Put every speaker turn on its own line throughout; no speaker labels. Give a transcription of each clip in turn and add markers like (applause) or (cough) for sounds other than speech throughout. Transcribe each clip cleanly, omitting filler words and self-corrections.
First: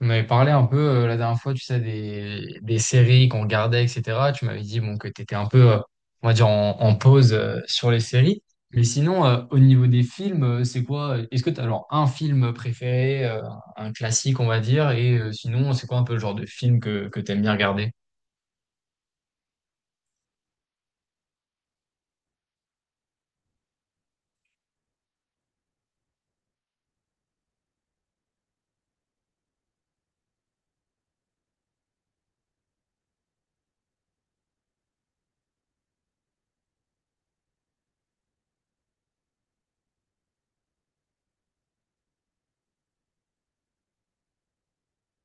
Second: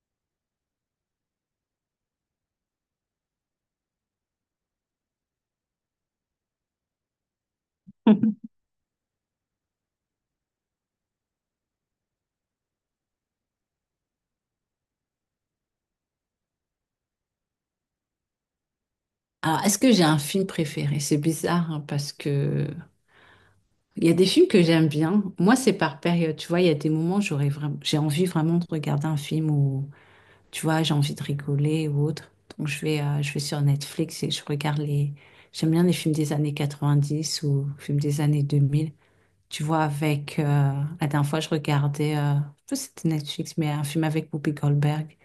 On avait parlé un peu la dernière fois, tu sais, des séries qu'on regardait, etc. Tu m'avais dit bon, que tu étais un peu, on va dire, en pause sur les séries. Mais sinon, au niveau des films, c'est quoi? Est-ce que tu as alors un film préféré, un classique, on va dire, et sinon, c'est quoi un peu le genre de film que tu aimes bien regarder?
Alors, est-ce que j'ai un film préféré? C'est bizarre hein, parce que il y a des films que j'aime bien. Moi, c'est par période. Tu vois, il y a des moments où j'aurais vraiment, j'ai envie vraiment de regarder un film où, tu vois, j'ai envie de rigoler ou autre. Donc, je vais sur Netflix et je regarde les. J'aime bien les films des années 90 ou films des années 2000. Tu vois, avec la dernière fois, je regardais, je sais pas si c'était Netflix, mais un film avec Whoopi Goldberg.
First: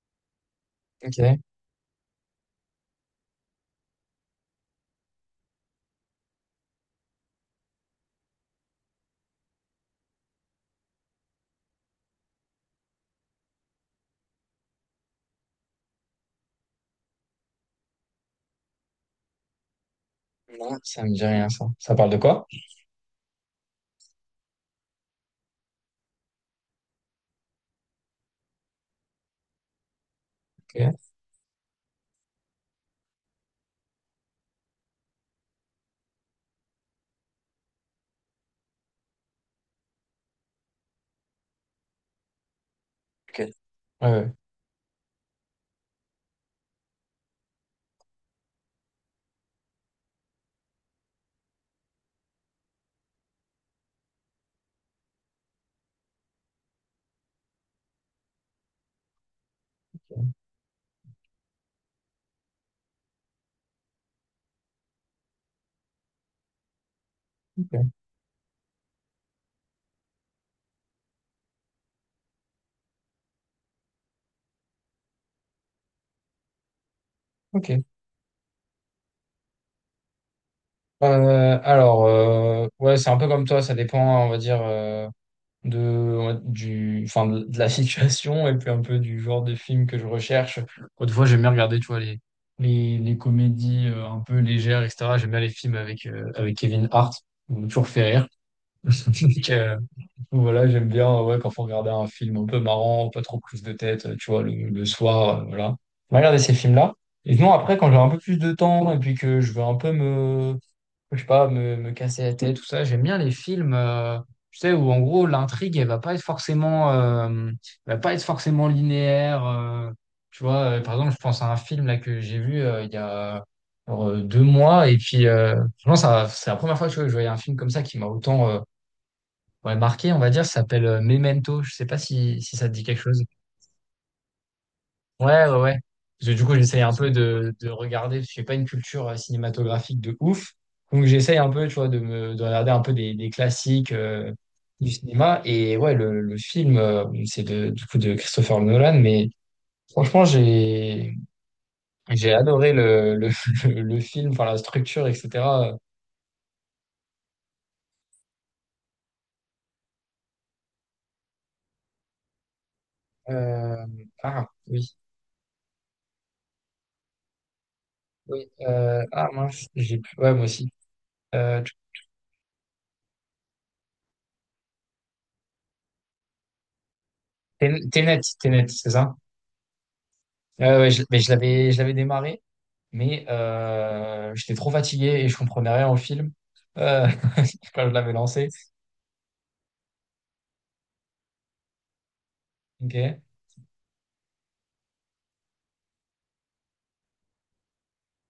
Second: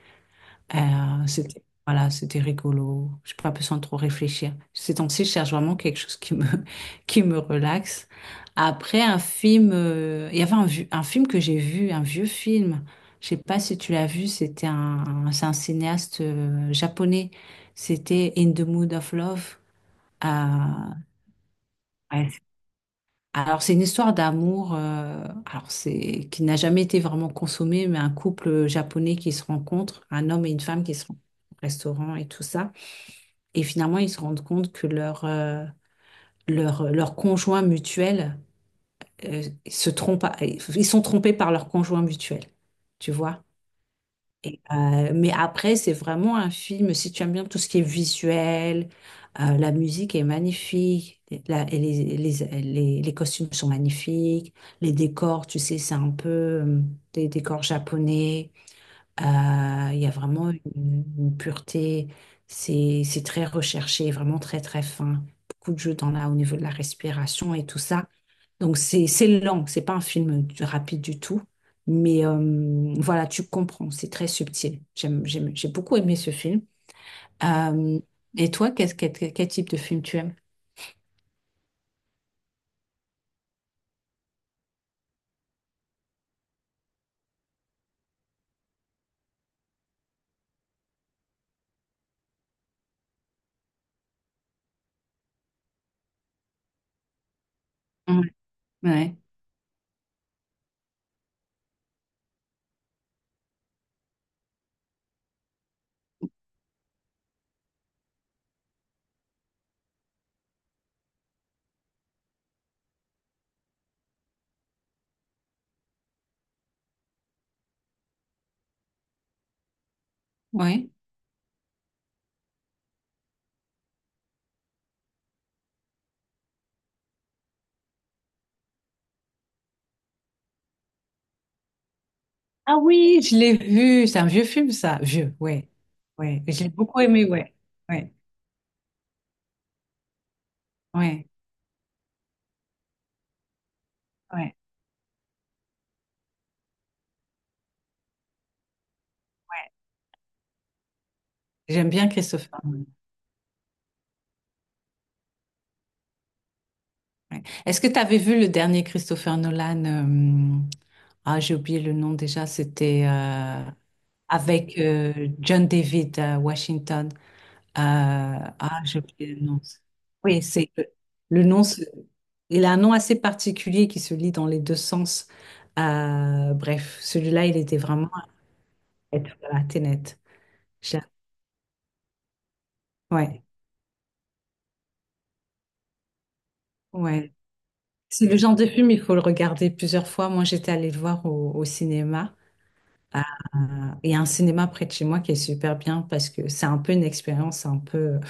Ok,
C'était voilà, c'était rigolo. Je pas besoin de trop réfléchir. Ces temps-ci, je cherche vraiment quelque chose qui me (laughs) qui me relaxe. Après un film, il y avait un film que j'ai vu, un vieux film. Je sais pas si tu l'as vu. C'était c'est un cinéaste japonais. C'était In the Mood of Love. Euh,
non, ça me dit rien, ça. Ça parle de quoi?
alors, c'est une histoire d'amour, alors c'est qui n'a jamais été vraiment consommée, mais un couple japonais qui se rencontre, un homme et une femme qui
Ok,
se rencontrent au restaurant et tout ça. Et finalement, ils se rendent compte que leur conjoint mutuel euh, se trompe, ils sont trompés par leur conjoint mutuel, tu
ok.
vois.
Ouais, ouais.
Mais après, c'est vraiment un film, si tu aimes bien tout ce qui est visuel, la musique est magnifique, et les costumes sont magnifiques, les décors, tu sais, c'est un peu des décors japonais. Il y a vraiment une pureté, c'est très recherché, vraiment très très fin. Beaucoup de jeux dans au niveau de la respiration et tout ça. Donc c'est lent, c'est pas un film rapide du tout, mais voilà, tu comprends, c'est très subtil. J'ai beaucoup aimé ce film.
Ok, ok.
Euh, et toi, quel type de film tu aimes?
Ouais, c'est un peu comme toi, ça dépend, on va dire. Ouais, enfin, de la situation et puis un peu du genre de film que je recherche. Autrefois, j'aime bien regarder, tu vois, les comédies un peu légères, etc. J'aime bien les films avec, avec Kevin Hart. Il m'a toujours fait
Ouais,
rire.
ouais.
(laughs) Donc, voilà, j'aime bien ouais, quand faut regarder un film un peu marrant, pas trop prise de tête, tu vois, le soir, voilà. On va regarder ces films-là. Et sinon, après, quand j'ai un peu plus de temps et puis que je veux un peu je sais pas, me casser la tête, tout ça. J'aime bien les films, tu sais, où en gros l'intrigue, elle va pas être forcément linéaire. Tu vois,
Ouais.
par exemple, je pense à un film là que j'ai vu il y a genre, 2 mois, et puis franchement, ça, c'est la première fois tu vois, que je voyais un film comme ça qui m'a autant ouais, marqué, on va dire. Ça s'appelle Memento. Je sais pas si ça te
Ah
dit quelque
oui,
chose.
je l'ai vu, c'est un vieux film ça, vieux,
Ouais, ouais,
ouais,
ouais. Parce que
ouais.
du coup,
J'ai
j'essaye un
beaucoup
peu
aimé, ouais,
de
ouais,
regarder, parce que j'ai pas une culture cinématographique de ouf. Donc,
ouais,
j'essaye un peu, tu vois, de regarder un peu des classiques
ouais.
du cinéma. Et ouais, le film, du coup de Christopher Nolan. Mais franchement,
J'aime bien
j'ai
Christopher
adoré
Nolan.
(laughs) le film, enfin, la structure, etc.
Ouais. Est-ce que tu avais vu le dernier Christopher Nolan? Ah, j'ai oublié le nom déjà. C'était
Euh,
avec
oui.
John David Washington.
Oui.
Ah, j'ai oublié le nom.
Mince, j'ai plus. Ouais,
Oui,
moi aussi.
c'est le
Euh,
nom. Il a un nom assez particulier qui se lit dans les deux sens. Bref, celui-là, il était
Tenet,
vraiment
Tenet,
à
Tenet, c'est ça?
la Tenet.
Ouais,
J'ai-
mais je l'avais démarré mais
Ouais,
j'étais trop fatigué et je comprenais rien au film euh,
ouais.
(laughs) quand je l'avais
C'est le
lancé.
genre de film, il faut le regarder plusieurs fois. Moi, j'étais allée le voir au cinéma.
Ok,
Euh, Il y a un cinéma près de chez moi qui est super bien parce que c'est un peu une expérience un peu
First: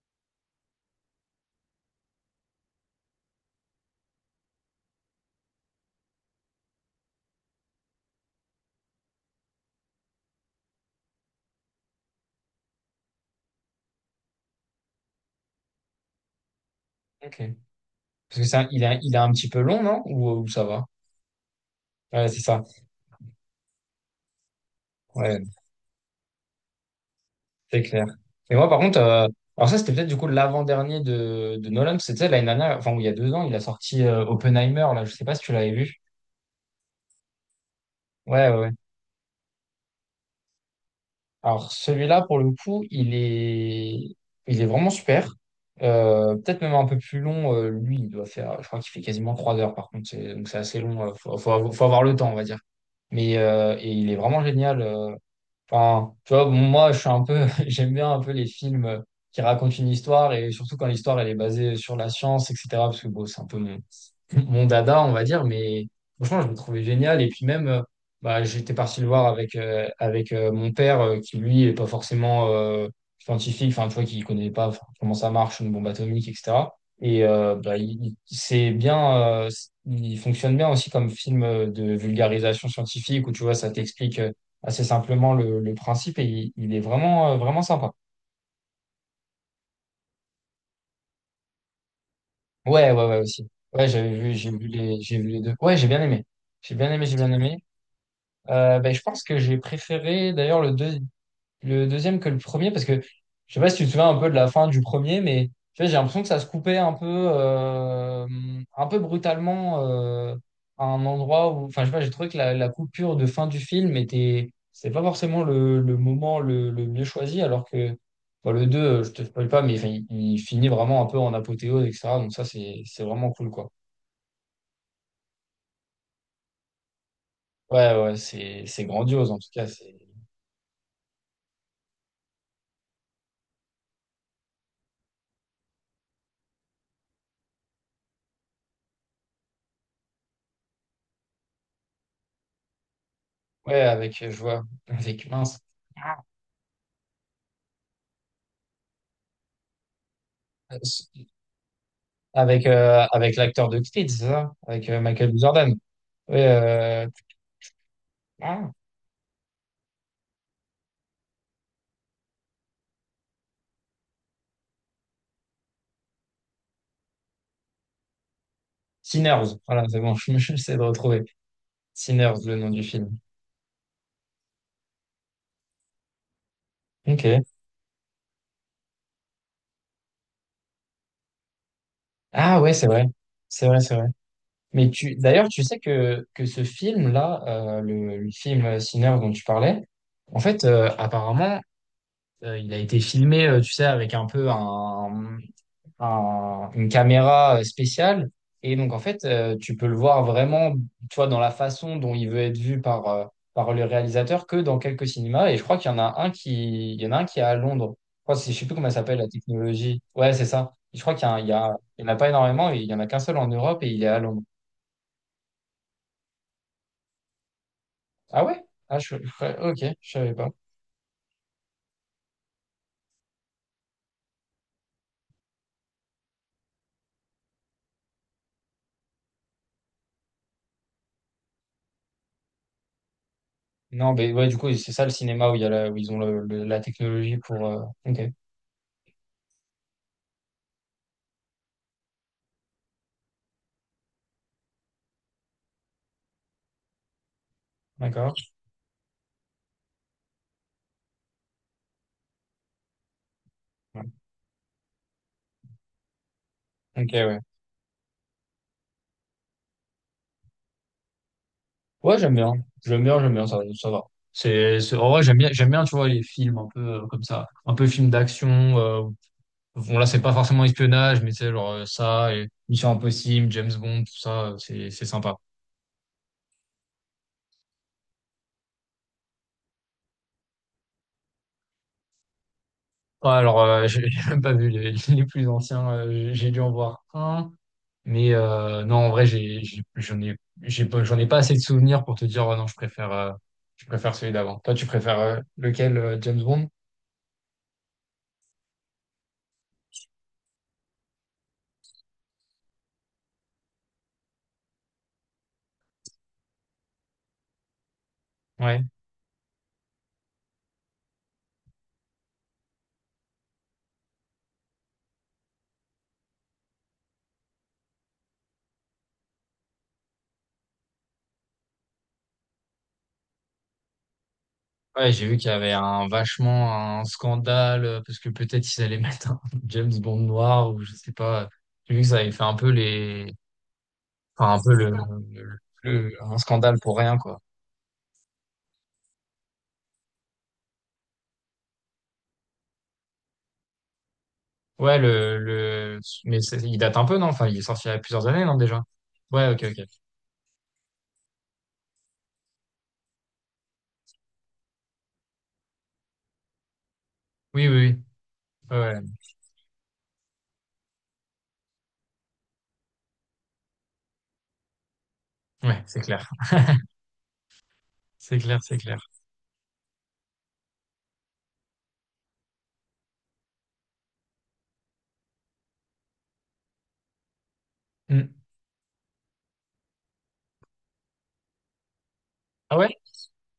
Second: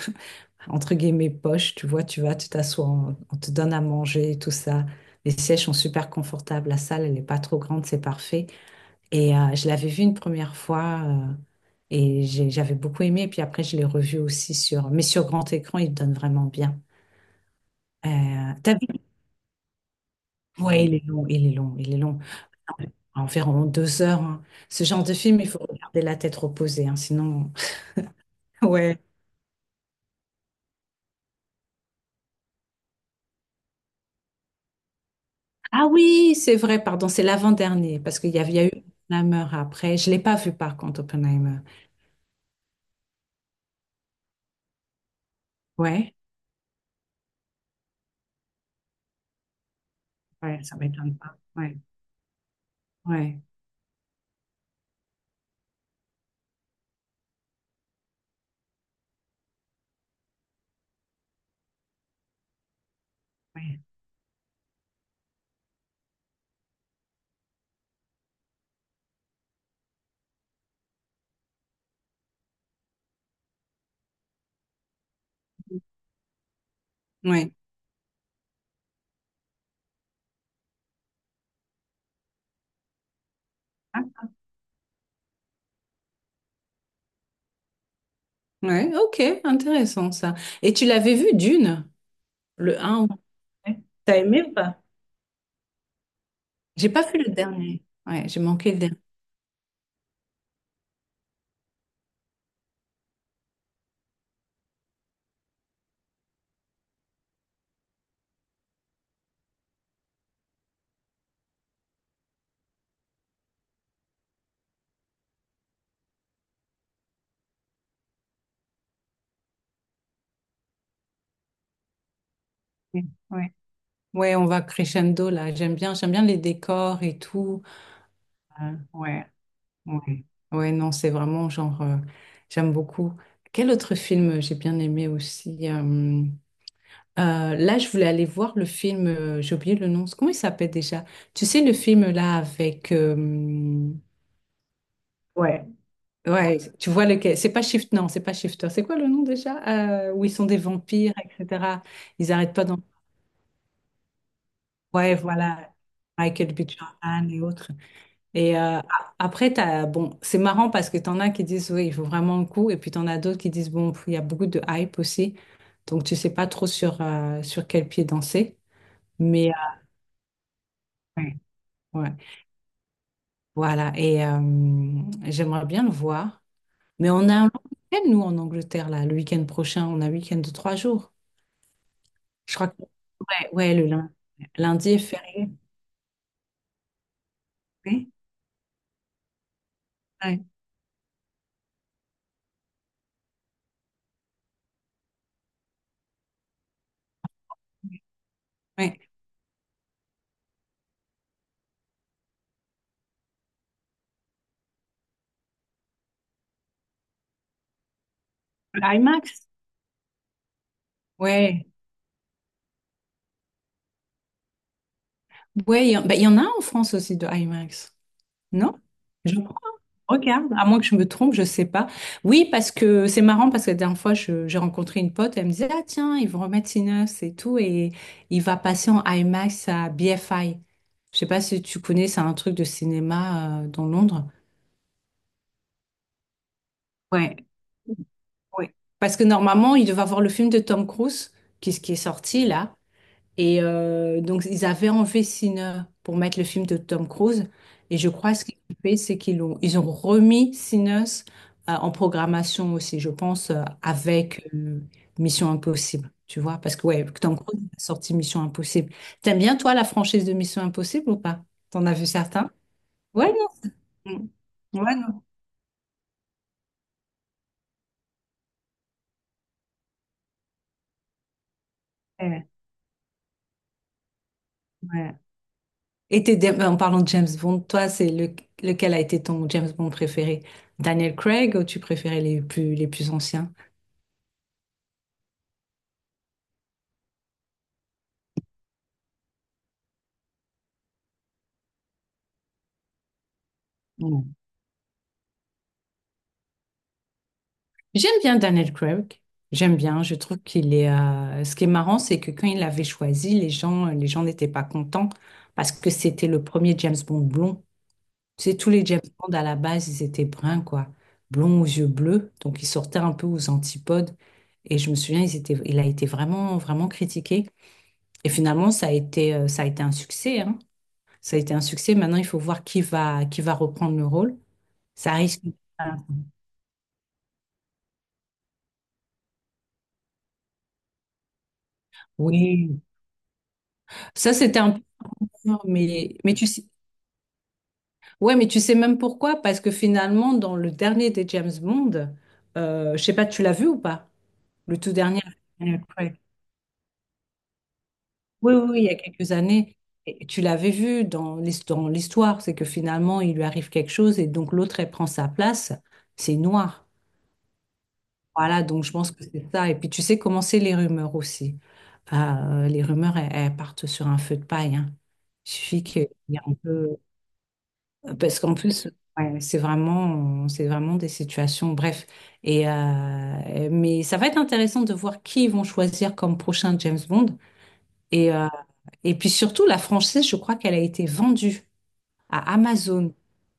entre guillemets poche. Tu vois, tu vas, tu t'assois, on te donne à manger, et tout ça. Les sièges sont super confortables. La salle, elle n'est pas trop grande, c'est parfait. Et je l'avais vu une première fois et j'avais beaucoup aimé. Et puis après, je l'ai revu aussi mais sur grand écran, il donne vraiment bien.
ok. Parce que ça,
T'as vu?
il est un petit peu long, non? Ou ça va?
Ouais, il est long, il est long, il est long.
Ouais, c'est ça.
Environ 2 heures, hein. Ce genre de film,
Ouais,
il faut regarder la tête reposée, hein, sinon.
c'est clair.
(laughs)
Et moi, par
Ouais.
contre, alors ça, c'était peut-être du coup l'avant-dernier de Nolan. C'était l'année dernière, enfin, il y a 2 ans, il a sorti Oppenheimer, là. Je sais pas si tu l'avais
Ah
vu.
oui, c'est vrai, pardon, c'est l'avant-dernier, parce qu'il y
Ouais,
avait-
ouais,
il y a
ouais.
eu Oppenheimer après. Je ne l'ai pas vu par contre, Oppenheimer.
Alors celui-là, pour le coup, il est vraiment super.
Ouais,
Peut-être même un peu plus long. Lui, il doit faire, je crois qu'il fait quasiment 3 heures par contre. C'est- Donc c'est
ouais, ça
assez long. euh,
m'étonne
faut,
pas.
faut avoir
Ouais,
faut avoir le temps, on va dire. Mais
ouais,
et il est vraiment génial. Enfin, tu vois, bon, moi, je suis un peu, (laughs) j'aime bien un peu les films qui racontent une histoire et surtout quand l'histoire elle est basée sur la science, etc. Parce que bon, c'est un peu
ouais,
mon dada, on va dire, mais franchement, je le trouvais génial. Et puis même, bah, j'étais parti le voir avec, mon père, qui lui est pas forcément scientifique, enfin, tu vois, qui connaît pas enfin, comment ça marche, une bombe atomique, etc. Et
ouais.
bah, c'est bien, euh, il fonctionne bien aussi comme film de vulgarisation scientifique, où tu vois, ça t'explique
Ah,
assez simplement le principe, et il est vraiment, vraiment sympa.
ouais, ok, intéressant ça. Et tu l'avais vu Dune, le
Ouais,
un
ouais,
ou
ouais, aussi.
Ouais.
Ouais,
T'as aimé ou pas?
j'ai vu les deux. Ouais, j'ai bien aimé. J'ai
J'ai
bien aimé,
pas
j'ai
vu
bien
le
aimé.
dernier. Ouais, j'ai manqué le
Ben,
dernier.
je pense que j'ai préféré d'ailleurs le deuxième que le premier parce que je sais pas si tu te souviens un peu de la fin du premier, mais tu vois, j'ai l'impression que ça se coupait un peu brutalement à un endroit où, enfin, je sais pas, j'ai trouvé que la coupure de fin du film était, c'est pas forcément le moment le mieux choisi, alors que bon, le 2, je te spoil pas, mais enfin, il finit vraiment un peu en apothéose, etc. Donc ça, c'est vraiment cool,
Ouais.
quoi.
Ouais, on va crescendo là. J'aime bien les décors et tout.
Ouais, ouais, c'est c'est
Ouais.
grandiose en tout cas.
Ouais. Ouais, non, c'est vraiment genre, j'aime beaucoup. Quel autre film j'ai bien aimé aussi Là, je voulais aller voir le film, j'ai oublié le nom, comment il s'appelle déjà? Tu sais, le film là avec.
Ouais, avec, je vois, avec mince.
Ouais. Ouais, tu vois lequel? C'est pas Shift, non, c'est pas Shifter. C'est quoi le nom déjà? Où ils sont des
Euh, s-
vampires, etc. Ils arrêtent pas
Avec,
d'en.
avec l'acteur de Creed, c'est ça? Avec
Ouais,
Michael B. Jordan.
voilà.
Ouais,
Michael B. Jordan et autres. Et
ah,
après, t'as, bon, c'est marrant parce que t'en as qui disent, oui, il faut vraiment le coup. Et puis t'en as d'autres qui disent, bon, pff, il y a beaucoup de hype aussi. Donc, tu sais pas trop sur quel pied danser. Mais
Sinners. Voilà, c'est bon, (laughs) j'essaie de retrouver.
ouais, ouais.
Sinners, le nom du film.
Voilà. Et j'aimerais bien le voir. Mais on a un
Ok.
long week-end, nous, en Angleterre, là, le week-end prochain. On a un week-end de 3 jours. Je
Ah
crois
ouais,
que...
c'est vrai.
Ouais,
C'est
ouais,
vrai,
le
c'est vrai.
lundi.
Mais
Lundi est
d'ailleurs,
férié.
tu sais que ce film-là,
Oui,
le film Sinners dont tu parlais, en
ouais,
fait, apparemment, il a été filmé, tu sais, avec un peu une caméra spéciale. Et donc,
ouais.
en fait, tu peux le voir vraiment, tu vois, dans la façon dont il veut être vu par le réalisateur que dans quelques cinémas. Et je crois qu'il y en a un qui, il y en a un qui est à Londres. Je crois, je sais plus
Le
comment ça s'appelle, la
IMAX.
technologie. Ouais, c'est ça. Je crois qu'il y en a,
Ouais.
il y en a pas énormément. Il y en a qu'un seul en Europe et il est à Londres.
Ouais, en bah, il y en a en France aussi de IMAX.
Ah ouais?
Non?
Ah,
Je
ok, je savais
Regarde,
pas.
à moins que je me trompe, je sais pas. Oui, parce que c'est marrant parce que la dernière fois, j'ai rencontré une pote, elle me disait, ah tiens, ils vont remettre Sinners et tout, et il va passer en IMAX à BFI. Je sais pas si tu connais, c'est un truc de cinéma dans
Non,
Londres.
mais ouais, du coup, c'est ça le cinéma où il y a la- où ils ont le- la technologie
Ouais,
pour. Ok,
ouais. Parce que normalement, il devait avoir le film de Tom Cruise, qui est sorti là. Et donc, ils avaient enlevé Sinner pour mettre le film de Tom Cruise. Et je crois
d'accord.
ce qu'ils ont fait, c'est ils ont remis Sinners en programmation aussi, je pense,
Ouais.
avec Mission Impossible. Tu vois, parce que ouais,
Ok,
Tom
ouais.
Cruise a sorti Mission Impossible. T'aimes bien, toi, la franchise de Mission Impossible ou pas? T'en as vu
Ouais, j'aime
certains?
bien. J'aime bien,
Ouais,
j'aime bien, ça,
non.
ça va.
Mm. Ouais,
En vrai,
non.
j'aime bien, tu vois, les films un peu comme ça. Un peu films d'action. euh, bon, là, c'est pas forcément espionnage, mais tu sais, genre ça,
Ouais,
et Mission Impossible, James Bond, tout ça, c'est
ouais.
sympa.
Et t'es, en parlant de James Bond, toi, c'est lequel a été ton James Bond préféré? Daniel Craig ou tu préférais les plus
Ouais,
anciens?
alors, (laughs) j'ai même pas vu les plus anciens. J'ai dû en voir un. Mais non, en vrai, j'en ai pas assez de souvenirs pour te dire, oh non, je préfère
Ouais.
celui d'avant. Toi, tu préfères lequel, James Bond?
J'aime bien Daniel Craig. J'aime bien. Je trouve qu'il est. Ce qui est marrant, c'est que quand il l'avait choisi, les gens n'étaient pas contents parce que c'était le premier James Bond blond. C'est tous
Ouais.
les James Bond à la base, ils étaient bruns, quoi, blonds aux yeux bleus. Donc ils sortaient un peu aux antipodes. Et je me souviens, ils étaient, il a été vraiment, vraiment critiqué. Et finalement, ça a été un succès, hein. Ça a été un succès. Maintenant, il faut voir qui va reprendre le rôle.
Ouais,
Ça
j'ai vu
risque.
qu'il y avait un vachement un scandale parce que peut-être ils allaient mettre un (laughs) James Bond noir ou je sais pas. J'ai vu que ça avait fait un peu
Oui.
les,
Ça,
enfin
c'était
un peu
un. Non,
le-
mais, mais
un
tu sais,
scandale pour rien quoi.
ouais, mais tu sais même pourquoi? Parce que finalement, dans le dernier des James Bond, je sais pas, tu l'as vu ou pas? Le tout
Ouais,
dernier, avec Daniel Craig.
il date un peu non? Enfin, il est sorti il y a plusieurs années
Oui,
non
oui, oui,
déjà?
il y a quelques
Ouais, ok,
années.
ok.
Et tu l'avais vu dans l'histoire, c'est que finalement, il lui arrive quelque chose et donc l'autre, elle prend sa place. C'est noir.
Oui, oui, oui.
Voilà,
Ouais,
donc je
ouais,
pense que c'est ça. Et puis tu sais comment c'est les rumeurs aussi. Les rumeurs, elles partent sur un feu de paille, hein. Il
Ouais,
suffit
c'est
qu'il
clair.
y ait un peu.
C'est
Parce qu'en
clair, c'est
plus,
clair.
ouais, c'est vraiment des situations, bref. Mais ça va être intéressant de voir qui ils vont choisir comme prochain James Bond.
Hmm.
Et, euh, et puis surtout, la franchise, je crois qu'elle a été vendue à
Ah ouais?
Amazon.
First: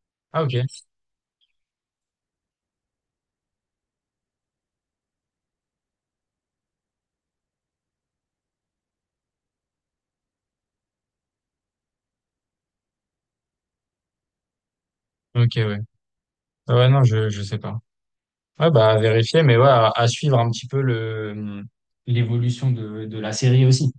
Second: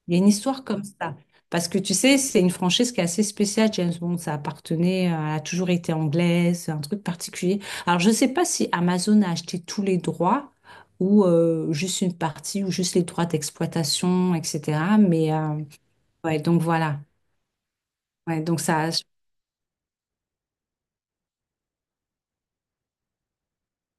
Il y a une
Ah ok.
histoire comme ça. Parce que tu sais, c'est une franchise qui est assez spéciale. James Bond, ça appartenait, elle a toujours été anglaise, un truc particulier. Alors, je ne sais pas si Amazon a acheté tous les droits ou juste une partie ou juste les droits d'exploitation, etc. Mais
Ok, ouais.
ouais, donc
Ah ouais,
voilà.
non, je sais pas.
Ouais, donc
Ouais, bah
ça,
à vérifier, mais ouais, à suivre un petit peu le l'évolution de la série aussi.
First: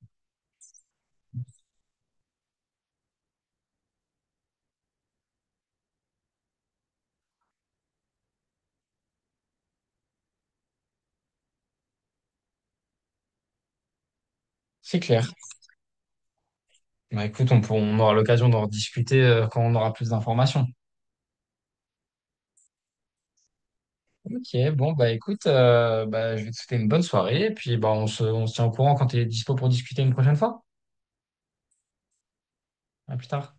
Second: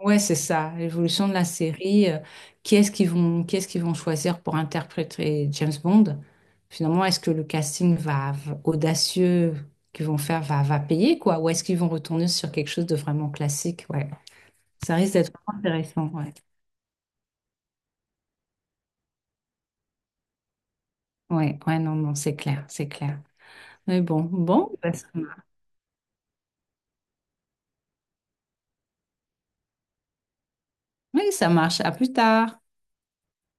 Ouais, c'est ça, l'évolution de la série. Qui est-ce qu'ils vont choisir pour interpréter James Bond? Finalement, est-ce que le casting audacieux qu'ils vont faire va payer, quoi? Ou est-ce qu'ils vont retourner sur quelque chose de vraiment classique? Ouais, ça
C'est
risque
clair.
d'être vraiment intéressant. Ouais,
Bah écoute, on aura l'occasion d'en rediscuter quand on aura plus d'informations.
ouais, ouais, non, non, c'est clair, c'est clair. Mais bon,
Ok,
bon,
bon,
bah, ça
bah
marche.
écoute, bah, je vais te souhaiter une bonne soirée et puis bah, on se tient au courant quand tu es dispo pour discuter une prochaine fois.
Oui, ça marche. À plus tard.
À plus tard.